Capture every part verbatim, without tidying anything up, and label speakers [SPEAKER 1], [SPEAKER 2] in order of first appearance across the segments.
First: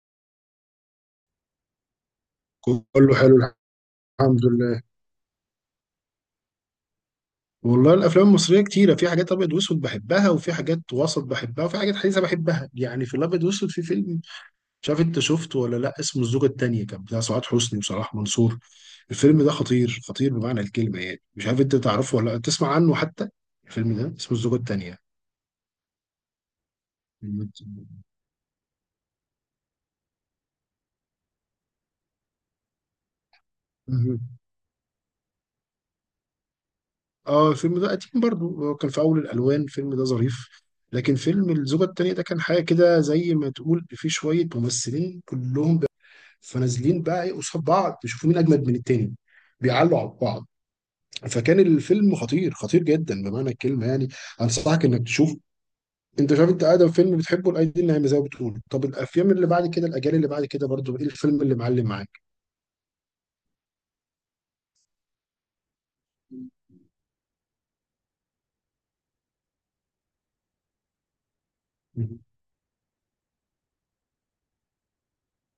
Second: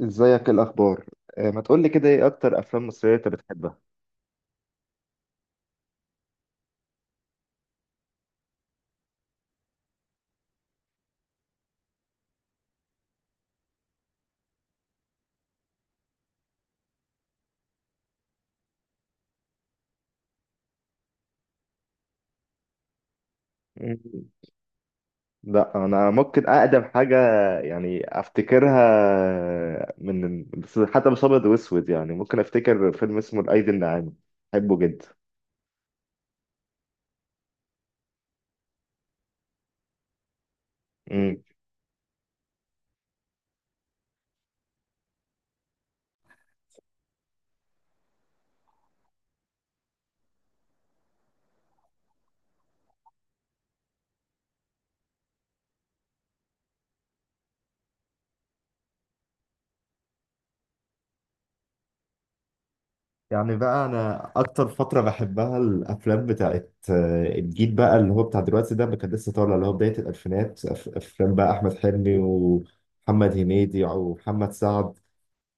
[SPEAKER 1] ازيك؟ إيه الاخبار؟ آه، ما تقولي كده، ايه اكتر افلام مصريه
[SPEAKER 2] كله
[SPEAKER 1] انت
[SPEAKER 2] حلو.
[SPEAKER 1] بتحبها؟
[SPEAKER 2] الحمد لله. والله الافلام المصريه كتيره، في حاجات ابيض واسود بحبها، وفي حاجات وسط بحبها، وفي حاجات حديثه بحبها. يعني في الابيض واسود في فيلم، مش عارف انت شفته ولا لا، اسمه الزوجه التانيه، كان بتاع سعاد حسني وصلاح منصور. الفيلم ده خطير خطير بمعنى الكلمه. يعني مش عارف انت تعرفه ولا لا، تسمع عنه حتى. الفيلم
[SPEAKER 1] مم.
[SPEAKER 2] ده اسمه الزوجه التانيه.
[SPEAKER 1] لا، انا ممكن اقدم حاجه يعني افتكرها. من بس حتى مش ابيض واسود، يعني ممكن افتكر فيلم اسمه الايدي الناعمه.
[SPEAKER 2] مهم.
[SPEAKER 1] بحبه جدا.
[SPEAKER 2] اه، الفيلم ده قديم برضو، هو كان في اول الالوان، الفيلم ده ظريف. لكن
[SPEAKER 1] مم.
[SPEAKER 2] فيلم الزوجة التانية ده كان حاجة كده، زي ما تقول في شوية ممثلين كلهم فنازلين بقى ايه قصاد بعض يشوفوا مين اجمد من التاني، بيعلوا على بعض. فكان الفيلم خطير خطير جدا بمعنى الكلمه يعني. انصحك انك تشوف. انت شايف، انت ادم فيلم بتحبه الايدي النايمه زي ما بتقول، طب الافلام اللي بعد كده، الاجيال اللي بعد كده، برضو ايه الفيلم اللي معلم معاك؟
[SPEAKER 1] يعني بقى انا اكتر فتره بحبها الافلام بتاعت آه، الجيل بقى اللي هو بتاع دلوقتي ده، ما كان لسه طالع، اللي هو بدايه الالفينات، أف- افلام بقى احمد حلمي
[SPEAKER 2] مم.
[SPEAKER 1] ومحمد هنيدي ومحمد سعد.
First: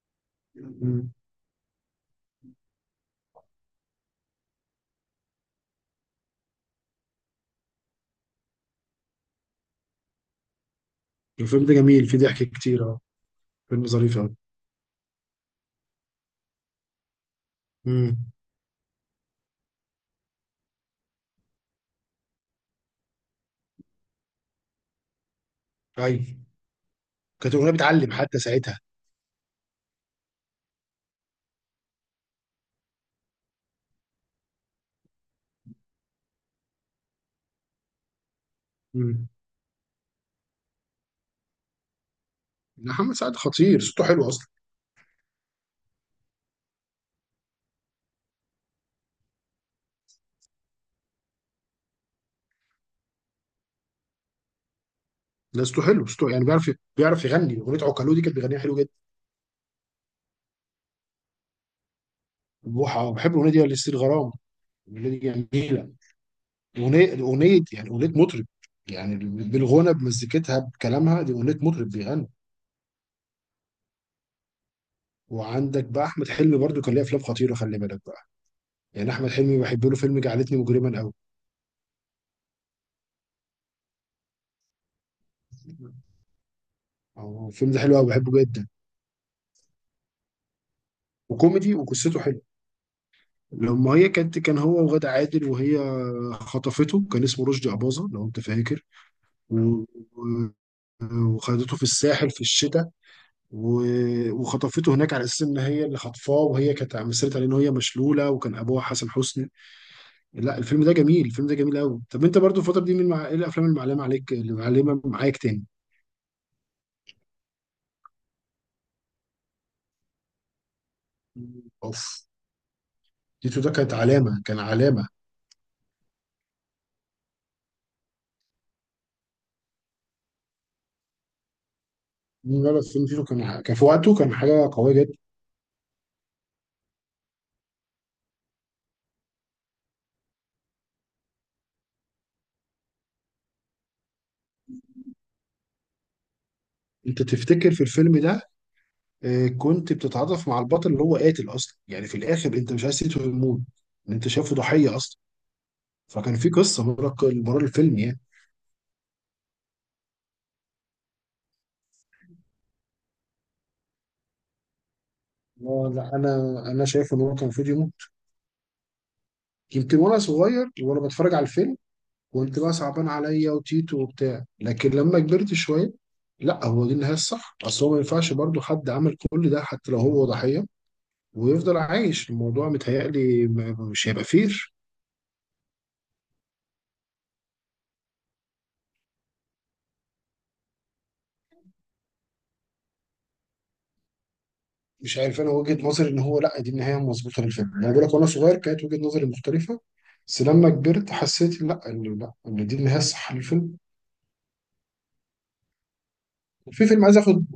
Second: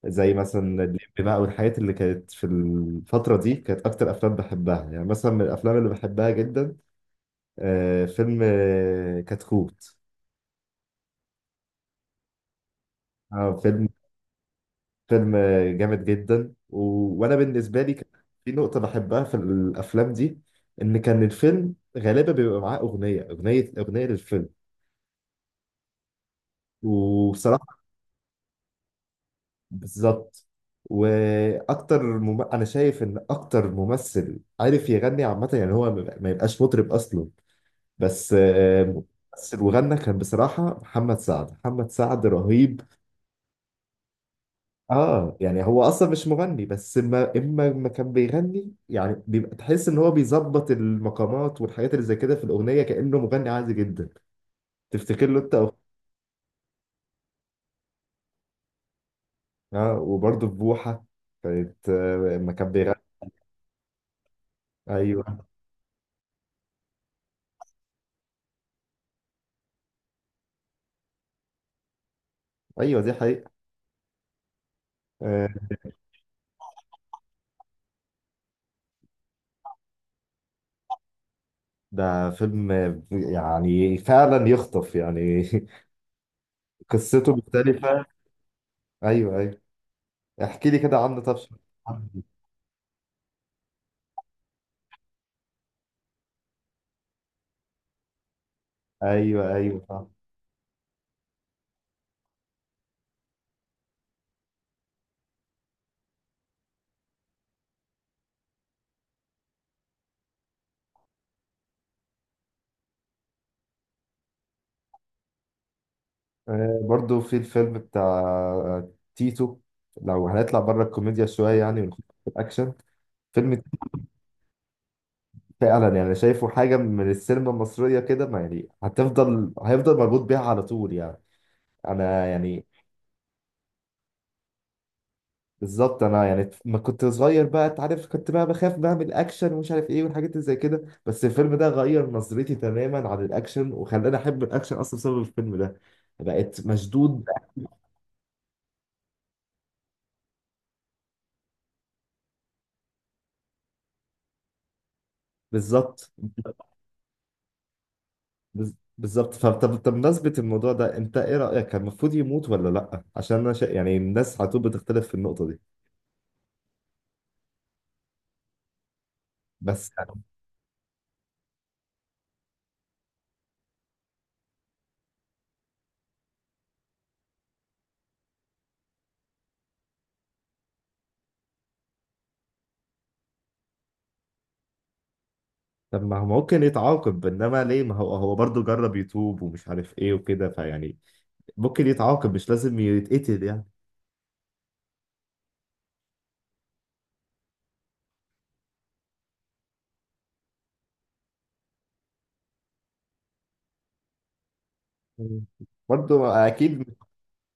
[SPEAKER 1] زي مثلا الليمبي
[SPEAKER 2] مم.
[SPEAKER 1] بقى والحاجات اللي كانت في الفترة دي، كانت أكتر أفلام بحبها. يعني مثلا من الأفلام اللي بحبها جدا، آه، فيلم آه، كتكوت.
[SPEAKER 2] الفيلم ده جميل، فيه ضحك كتير، اه.
[SPEAKER 1] آه،
[SPEAKER 2] فيلم
[SPEAKER 1] فيلم
[SPEAKER 2] ظريف قوي.
[SPEAKER 1] فيلم آه، جامد جدا و، وأنا بالنسبة لي كان
[SPEAKER 2] امم.
[SPEAKER 1] في نقطة بحبها في الأفلام دي، إن كان الفيلم غالبا بيبقى معاه أغنية أغنية أغنية للفيلم.
[SPEAKER 2] ايوه. كانت الاغنيه
[SPEAKER 1] وبصراحة،
[SPEAKER 2] بتعلم حتى ساعتها.
[SPEAKER 1] بالظبط. واكتر مم... انا شايف ان اكتر ممثل عارف يغني عامه، يعني هو ما ما يبقاش مطرب اصلا. بس آه،
[SPEAKER 2] مم.
[SPEAKER 1] بس وغنى كان بصراحة، محمد سعد محمد سعد رهيب.
[SPEAKER 2] محمد سعد خطير، صوته حلو اصلا.
[SPEAKER 1] اه يعني هو اصلا مش مغني، بس اما اما ما كان بيغني يعني بيبقى تحس ان هو بيظبط المقامات والحاجات اللي زي كده في الاغنية، كأنه مغني عادي جدا. تفتكر له انت
[SPEAKER 2] لا صوته
[SPEAKER 1] أغ-
[SPEAKER 2] حلو، صوته يعني بيعرف بيعرف يغني. اغنيه عوكلو دي كانت بيغنيها حلو جدا.
[SPEAKER 1] اه، وبرضه في بوحة. كانت آه، اما كان بيغني.
[SPEAKER 2] بوحة بحب الأغنية دي، لستيل غرام، الأغنية
[SPEAKER 1] ايوه،
[SPEAKER 2] دي جميلة. أغنية أغنية، يعني أغنية مطرب. يعني بالغنى بمزيكتها بكلامها، دي أغنية مطرب بيغني.
[SPEAKER 1] ايوه، دي حقيقة. آه.
[SPEAKER 2] وعندك بقى أحمد حلمي برضو، كان ليه أفلام خطيرة، خلي بالك بقى. يعني أحمد حلمي بحب له فيلم جعلتني مجرما أوي.
[SPEAKER 1] ده فيلم آه، يعني فعلا يخطف يعني. قصته
[SPEAKER 2] أو الفيلم ده حلو
[SPEAKER 1] مختلفة.
[SPEAKER 2] أوي، بحبه جدا.
[SPEAKER 1] ايوه، ايوه. احكي لي كده عنه طب.
[SPEAKER 2] وكوميدي وقصته حلوة. لما هي كانت، كان هو وغادة عادل، وهي خطفته، كان اسمه رشدي أباظة لو أنت فاكر.
[SPEAKER 1] ايوه، ايوه،
[SPEAKER 2] و-
[SPEAKER 1] فاهم.
[SPEAKER 2] و- وخدته في الساحل في الشتاء. و- وخطفته هناك على اساس ان هي اللي خطفاه، وهي كانت مثلت عليه ان هي مشلوله، وكان ابوها حسن حسني. لا الفيلم ده جميل، الفيلم ده جميل قوي. طب انت برضو الفتره دي من مع... ايه الافلام اللي معلمه عليك، اللي معلمه معاك تاني؟
[SPEAKER 1] آه، برضو في الفيلم بتاع تيتو. لو هنطلع بره الكوميديا شويه يعني، ونخش
[SPEAKER 2] اوف.
[SPEAKER 1] في الاكشن. فيلم
[SPEAKER 2] تيتو ده
[SPEAKER 1] تيتو.
[SPEAKER 2] كانت علامه، كان علامه.
[SPEAKER 1] فعلا، يعني شايفه حاجه من السينما المصريه كده، ما يعني هتفضل هيفضل مربوط بيها على طول يعني. انا يعني،
[SPEAKER 2] لا لا فيلم تيتو، كان كان في وقته كان حاجه قويه جدا.
[SPEAKER 1] بالظبط. انا يعني ما كنت صغير بقى، انت عارف، كنت بقى بخاف بقى من الاكشن ومش عارف ايه والحاجات اللي زي كده، بس الفيلم ده غير نظرتي تماما عن الاكشن، وخلاني احب الاكشن اصلا بسبب الفيلم ده. بقيت
[SPEAKER 2] انت
[SPEAKER 1] مشدود.
[SPEAKER 2] تفتكر في الفيلم ده، آه، كنت بتتعاطف مع البطل اللي هو قاتل اصلا، يعني في الاخر انت مش عايز تيتو يموت، انت شايفه ضحيه اصلا.
[SPEAKER 1] بالظبط.
[SPEAKER 2] فكان في قصه ورا ورا الفيلم يعني.
[SPEAKER 1] بز- بالظبط. فطب طب بمناسبة الموضوع ده، انت ايه رأيك؟ كان المفروض يموت ولا لا؟ عشان انا شا... يعني الناس على طول بتختلف في النقطة دي.
[SPEAKER 2] لا لا انا انا شايف ان هو كان المفروض يموت.
[SPEAKER 1] بس،
[SPEAKER 2] يمكن وانا صغير وانا بتفرج على الفيلم كنت بقى صعبان عليا وتيتو وبتاع، لكن لما كبرت شويه لا، هو دي النهايه الصح. اصل هو ما ينفعش برضه حد عمل كل ده حتى لو هو ضحيه ويفضل عايش. الموضوع متهيألي م- مش هيبقى فير.
[SPEAKER 1] طب ما هو ممكن يتعاقب، انما ليه؟ ما هو هو برضه جرب يتوب ومش عارف ايه وكده فيعني، ممكن يتعاقب، مش لازم يتقتل يعني.
[SPEAKER 2] مش عارف، انا وجهه نظري ان هو لا، دي النهايه المظبوطه للفيلم. انا بقول لك، وانا صغير كانت وجهه نظري مختلفه، بس لما كبرت حسيت لا، ان لا ان دي النهايه الصح للفيلم.
[SPEAKER 1] مم. برضه اكيد مش.
[SPEAKER 2] في فيلم عايز اخد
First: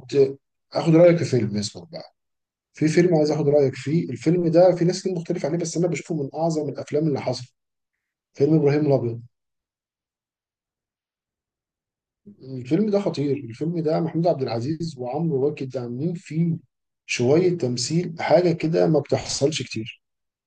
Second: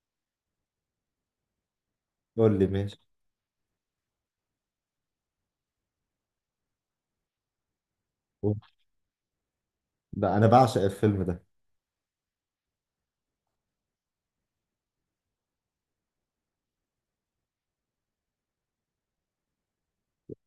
[SPEAKER 2] اخد رايك في فيلم اسمه،
[SPEAKER 1] تقول لي
[SPEAKER 2] في
[SPEAKER 1] ماشي.
[SPEAKER 2] فيلم عايز اخد رايك فيه. الفيلم ده في ناس كتير مختلف عليه، بس انا بشوفه من اعظم الافلام اللي حصلت. فيلم ابراهيم الابيض.
[SPEAKER 1] ده انا بعشق الفيلم ده.
[SPEAKER 2] الفيلم ده خطير، الفيلم ده محمود عبد العزيز وعمرو واكد عاملين فيه شويه تمثيل، حاجه كده ما بتحصلش كتير.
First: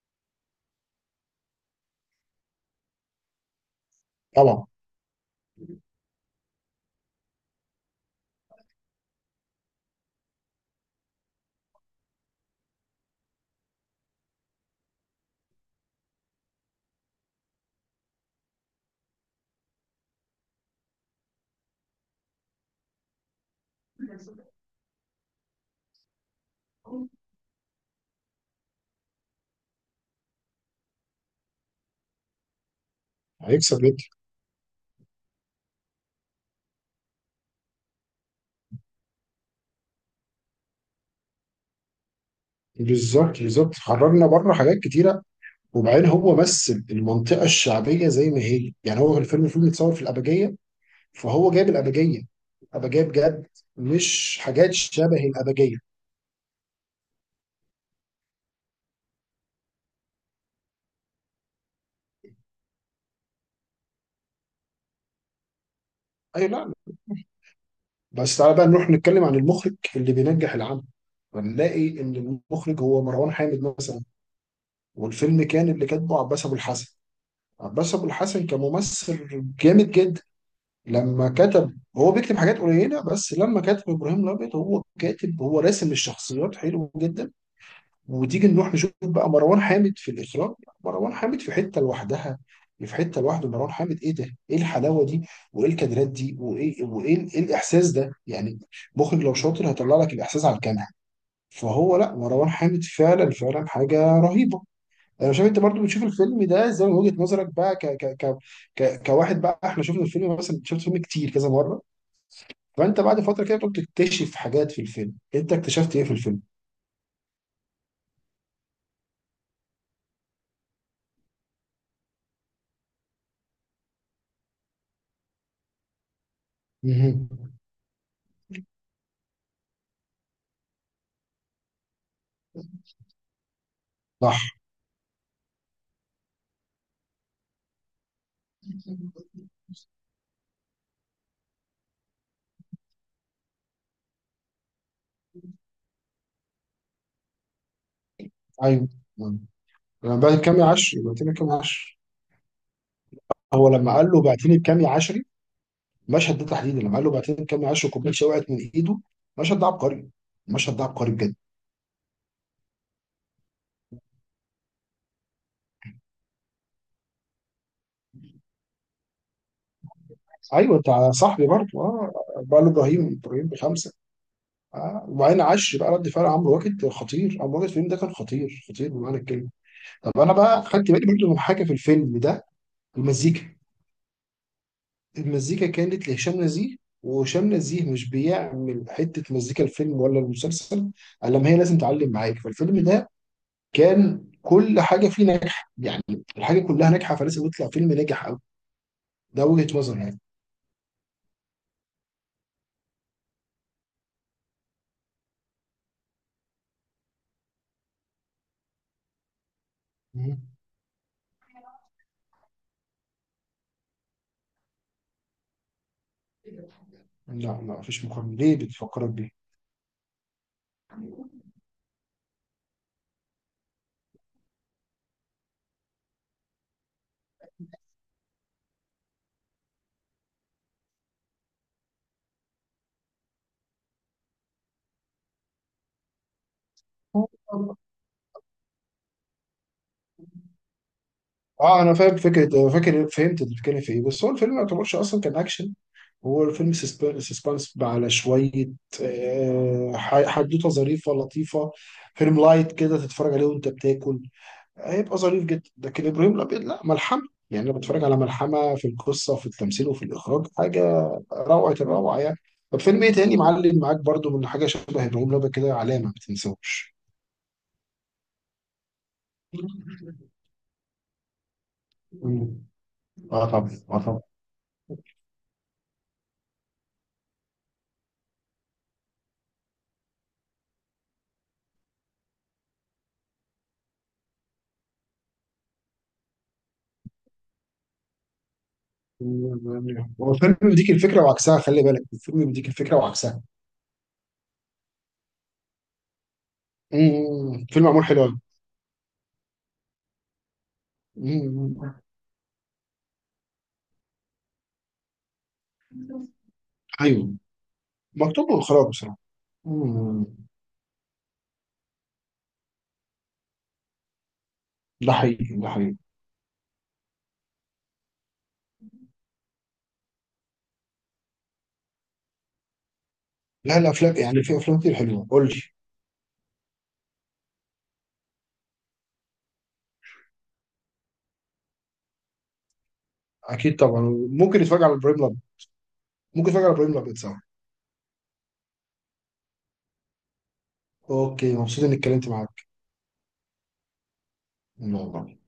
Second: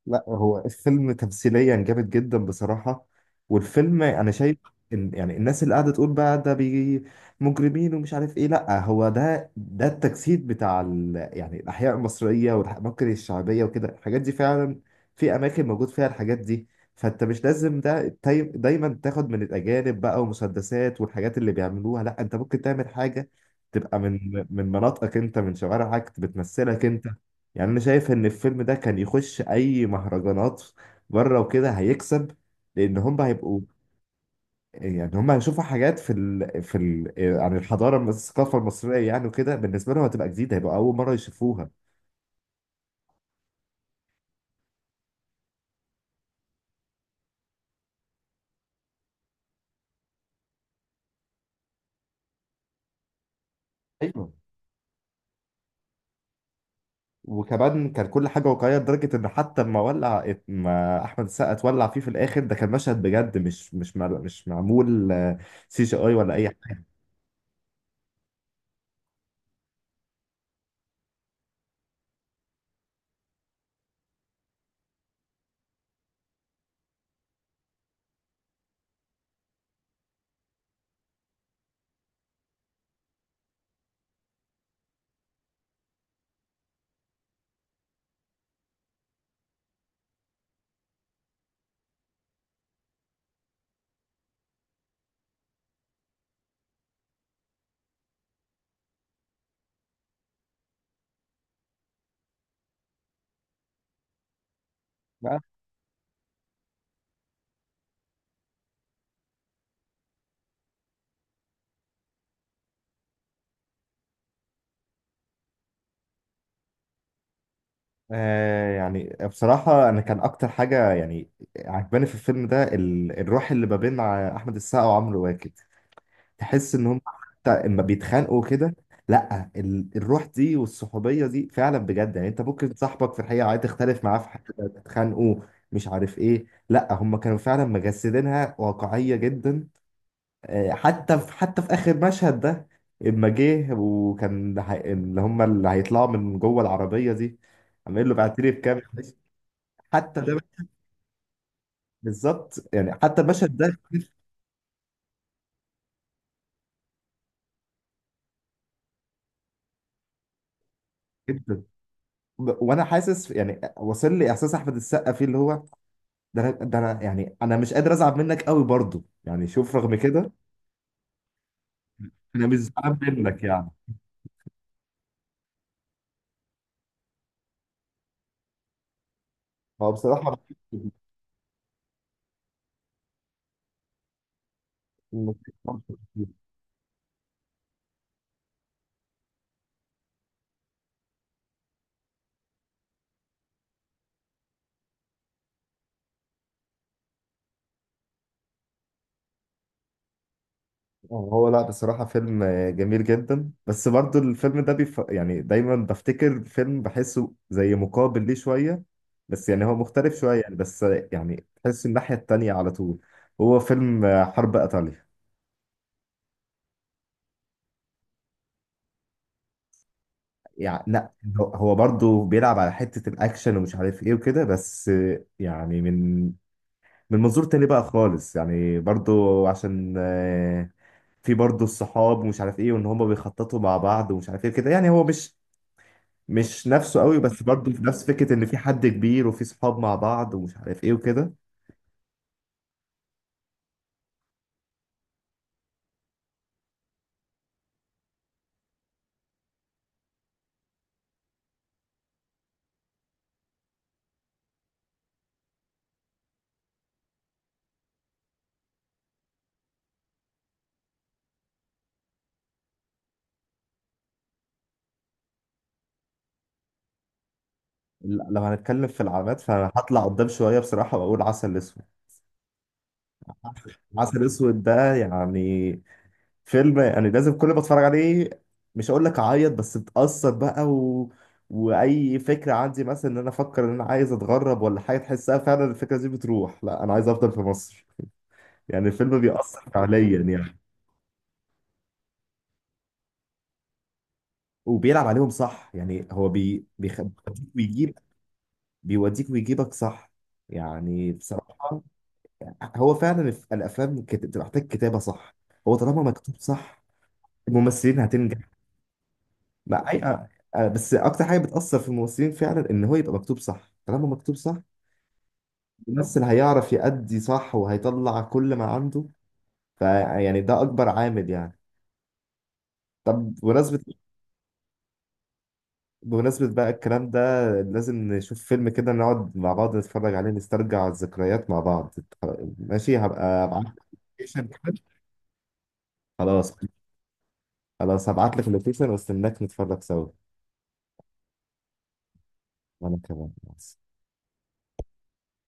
[SPEAKER 1] لا، هو الفيلم تمثيليا جامد جدا بصراحة. والفيلم أنا شايف
[SPEAKER 2] طبعا.
[SPEAKER 1] إن يعني الناس اللي قاعدة تقول بقى ده بي مجرمين ومش عارف إيه، لا هو ده ده التجسيد بتاع ال، يعني الأحياء المصرية والأماكن الشعبية وكده، الحاجات دي فعلا، في أماكن موجود فيها الحاجات دي. فأنت مش لازم ده تاي- دايما تاخد من الأجانب بقى ومسدسات والحاجات اللي بيعملوها، لا أنت ممكن تعمل حاجة تبقى من من مناطقك أنت، من شوارعك بتمثلك أنت. يعني انا شايف ان الفيلم ده كان يخش اي مهرجانات بره وكده، هيكسب. لان هم هيبقوا،
[SPEAKER 2] هيكسب جدا.
[SPEAKER 1] يعني هم هيشوفوا حاجات في ال... في ال... عن الحضاره الم- الثقافه المصريه يعني وكده، بالنسبه لهم هتبقى جديده، هيبقى اول مره يشوفوها.
[SPEAKER 2] بالظبط بالظبط، خرجنا بره حاجات كتيره. وبعدين هو مثل المنطقه الشعبيه زي ما هي، يعني هو في الفيلم، الفيلم متصور في الابجيه، فهو جايب الابجيه، الابجيه بجد،
[SPEAKER 1] ايوه.
[SPEAKER 2] مش حاجات شبه الابجيه.
[SPEAKER 1] وكمان كان كل حاجه واقعيه لدرجه ان حتى لما ولع، ما احمد السقا اتولع فيه في الاخر، ده كان مشهد بجد، مش مش مع... مش معمول سي جي اي ولا
[SPEAKER 2] اي
[SPEAKER 1] اي
[SPEAKER 2] لا. بس تعالى بقى نروح نتكلم عن المخرج اللي بينجح العمل، هنلاقي ان المخرج هو مروان حامد مثلا. والفيلم كان اللي كاتبه عباس ابو الحسن. عباس ابو الحسن كممثل جامد جدا. لما كتب، هو بيكتب حاجات قليله، بس لما كتب ابراهيم الابيض، هو كاتب، هو راسم الشخصيات حلو جدا. وتيجي نروح نشوف بقى مروان حامد في الاخراج. مروان حامد في حته لوحدها، في حته لوحده. مروان حامد ايه ده، ايه الحلاوه دي، وايه الكادرات دي، وايه وايه ال- إيه الاحساس ده يعني؟ مخرج لو شاطر هيطلع لك الاحساس على الكاميرا. فهو لا، مروان حامد فعلا فعلا حاجه رهيبه. انا
[SPEAKER 1] حاجه.
[SPEAKER 2] شايف انت برضو بتشوف الفيلم ده زي من وجهه نظرك بقى ك ك ك ك كواحد بقى. احنا شفنا الفيلم مثلا، شفت الفيلم كتير كذا مره، فانت بعد فتره كده بتكتشف حاجات في الفيلم. انت اكتشفت ايه في الفيلم؟
[SPEAKER 1] آه يعني بصراحة، أنا كان أكتر حاجة يعني عجباني في الفيلم ده، ال- الروح اللي ما بين ع- أحمد السقا وعمرو واكد، تحس إن هم
[SPEAKER 2] مهم.
[SPEAKER 1] حتى إما بيتخانقوا كده. لأ ال- الروح دي والصحوبية دي فعلا بجد، يعني أنت ممكن صاحبك في الحقيقة عايز تختلف معاه في
[SPEAKER 2] صح.
[SPEAKER 1] حاجة تتخانقوا، مش عارف إيه، لأ هم كانوا فعلا مجسدينها واقعية جدا. آه، حتى في حتى في آخر مشهد ده، إما جه وكان هي- اللي هم اللي هيطلعوا من جوه العربية دي، عامل له بعترف كام.
[SPEAKER 2] ايوه. لما
[SPEAKER 1] حتى ده،
[SPEAKER 2] بعت كامي عشري، بعتني بكامي عشري.
[SPEAKER 1] بالظبط، يعني حتى المشهد
[SPEAKER 2] هو
[SPEAKER 1] ده،
[SPEAKER 2] لما قال له بعتني بكامي عشري، المشهد ده تحديدا، لما قال له بعتني بكامي عشري وكوبايه شاي وقعت من ايده، المشهد ده عبقري، المشهد ده عبقري بجد.
[SPEAKER 1] جدا. ب- وانا حاسس يعني واصل لي احساس احمد السقا فيه اللي هو، ده أنا- ده انا يعني انا مش قادر ازعل منك قوي برضه، يعني شوف رغم كده
[SPEAKER 2] ايوه بتاع صاحبي برضه، اه،
[SPEAKER 1] انا مش
[SPEAKER 2] بقى له
[SPEAKER 1] زعلان
[SPEAKER 2] ابراهيم،
[SPEAKER 1] منك
[SPEAKER 2] ابراهيم
[SPEAKER 1] يعني.
[SPEAKER 2] بخمسه. آه. وبعدين عشري بقى. رد فعل عمرو واكد خطير، عمرو واكد الفيلم ده كان خطير خطير بمعنى الكلمه.
[SPEAKER 1] هو
[SPEAKER 2] طب انا
[SPEAKER 1] بصراحه،
[SPEAKER 2] بقى خدت بالي برضه من حاجه في الفيلم ده، المزيكا. المزيكا كانت لهشام نزيه. وهشام نزيه مش بيعمل حتة مزيكا الفيلم ولا المسلسل الا ما هي لازم تعلم معاك. فالفيلم ده كان كل حاجة فيه ناجحة يعني، الحاجة كلها ناجحة، فلازم يطلع فيلم ناجح أوي. ده وجهة نظر يعني.
[SPEAKER 1] هو لا بصراحه فيلم جميل جدا، بس برضه الفيلم ده بيف... يعني دايما بفتكر فيلم بحسه زي مقابل ليه شويه، بس يعني هو مختلف شويه
[SPEAKER 2] مم.
[SPEAKER 1] يعني، بس يعني تحس الناحيه التانيه على طول. هو فيلم حرب ايطاليا.
[SPEAKER 2] لا لا، مفيش مقارنة، ليه بتفكرك بيه؟
[SPEAKER 1] يعني لا، هو هو برضه بيلعب على حتة الأكشن ومش عارف إيه وكده، بس يعني من من منظور تاني بقى خالص، يعني برضه، عشان آه، في برضه الصحاب ومش عارف إيه، وإن هما بيخططوا مع بعض ومش عارف إيه كده، يعني هو مش مش نفسه قوي، بس برضه في نفس فكرة إن في حد كبير وفي صحاب مع بعض ومش عارف إيه وكده.
[SPEAKER 2] اه انا فاهم فكره، أنا فاكر، فهمت انت بتتكلم في ايه، بس هو الفيلم ما يعتبرش اصلا كان اكشن. هو الفيلم سسب- سسبانس على شويه. آه، ح- حدوته ظريفه لطيفه، فيلم لايت كده تتفرج عليه وانت بتاكل، هيبقى ظريف جدا. لكن ابراهيم الابيض لا، ملحمه. يعني انا بتفرج على ملحمه في القصه وفي التمثيل وفي الاخراج، حاجه روعه الروعه يعني. طب فيلم ايه تاني معلم معاك برضو من حاجه شبه ابراهيم الابيض كده، علامه ما تنساهوش؟
[SPEAKER 1] لا، لو هنتكلم في العلامات فأنا هطلع قدام شوية بصراحة، وأقول عسل أسود.
[SPEAKER 2] مم. اه طبعا، اه طبعا.
[SPEAKER 1] عسل أسود ده يعني فيلم، يعني لازم كل ما اتفرج عليه، مش هقول لك اعيط بس اتأثر بقى و، واي فكره عندي مثلا ان انا افكر ان انا عايز اتغرب ولا حاجه، تحسها فعلا الفكره دي بتروح، لا انا عايز افضل في مصر، يعني الفيلم بيأثر فعليا
[SPEAKER 2] هو الفيلم
[SPEAKER 1] يعني.
[SPEAKER 2] بيديك الفكره وعكسها، خلي بالك، الفيلم بيديك الفكره وعكسها.
[SPEAKER 1] وبيلعب عليهم صح، يعني هو بي... بيخ... بيوديك
[SPEAKER 2] مم. فيلم
[SPEAKER 1] ويجيب،
[SPEAKER 2] معمول حلو أوي.
[SPEAKER 1] بيوديك ويجيبك صح. يعني
[SPEAKER 2] مم.
[SPEAKER 1] بصراحه، هو فعلا الف- الافلام كت... بتبقى محتاج كتابه صح، هو طالما مكتوب صح
[SPEAKER 2] ايوه.
[SPEAKER 1] الممثلين هتنجح.
[SPEAKER 2] مكتوب واخراج بصراحه.
[SPEAKER 1] ما أي...
[SPEAKER 2] مم.
[SPEAKER 1] آه، آه، بس اكتر حاجه بتاثر في الممثلين فعلا، ان هو يبقى مكتوب صح، طالما مكتوب صح
[SPEAKER 2] ده حقيقي ده حقيقي.
[SPEAKER 1] الممثل هيعرف يأدي صح وهيطلع كل ما عنده، فيعني ده اكبر عامل يعني. طب
[SPEAKER 2] لا
[SPEAKER 1] بمناسبة
[SPEAKER 2] الافلام يعني في افلام كتير حلوه، قول لي.
[SPEAKER 1] بمناسبة بقى الكلام ده، لازم نشوف فيلم كده نقعد مع بعض نتفرج عليه، نسترجع الذكريات مع بعض. ماشي، هبقى ابعت
[SPEAKER 2] اكيد
[SPEAKER 1] لك
[SPEAKER 2] طبعا.
[SPEAKER 1] اللوكيشن
[SPEAKER 2] ممكن
[SPEAKER 1] كده.
[SPEAKER 2] نتفرج على ابراهيم الابيض. ممكن
[SPEAKER 1] خلاص.
[SPEAKER 2] نتفرج على ابراهيم الابيض سوا.
[SPEAKER 1] خلاص، هبعت لك اللوكيشن واستناك نتفرج سوا.
[SPEAKER 2] اوكي، مبسوط اني اتكلمت معاك.
[SPEAKER 1] وانا كمان مع
[SPEAKER 2] يلا.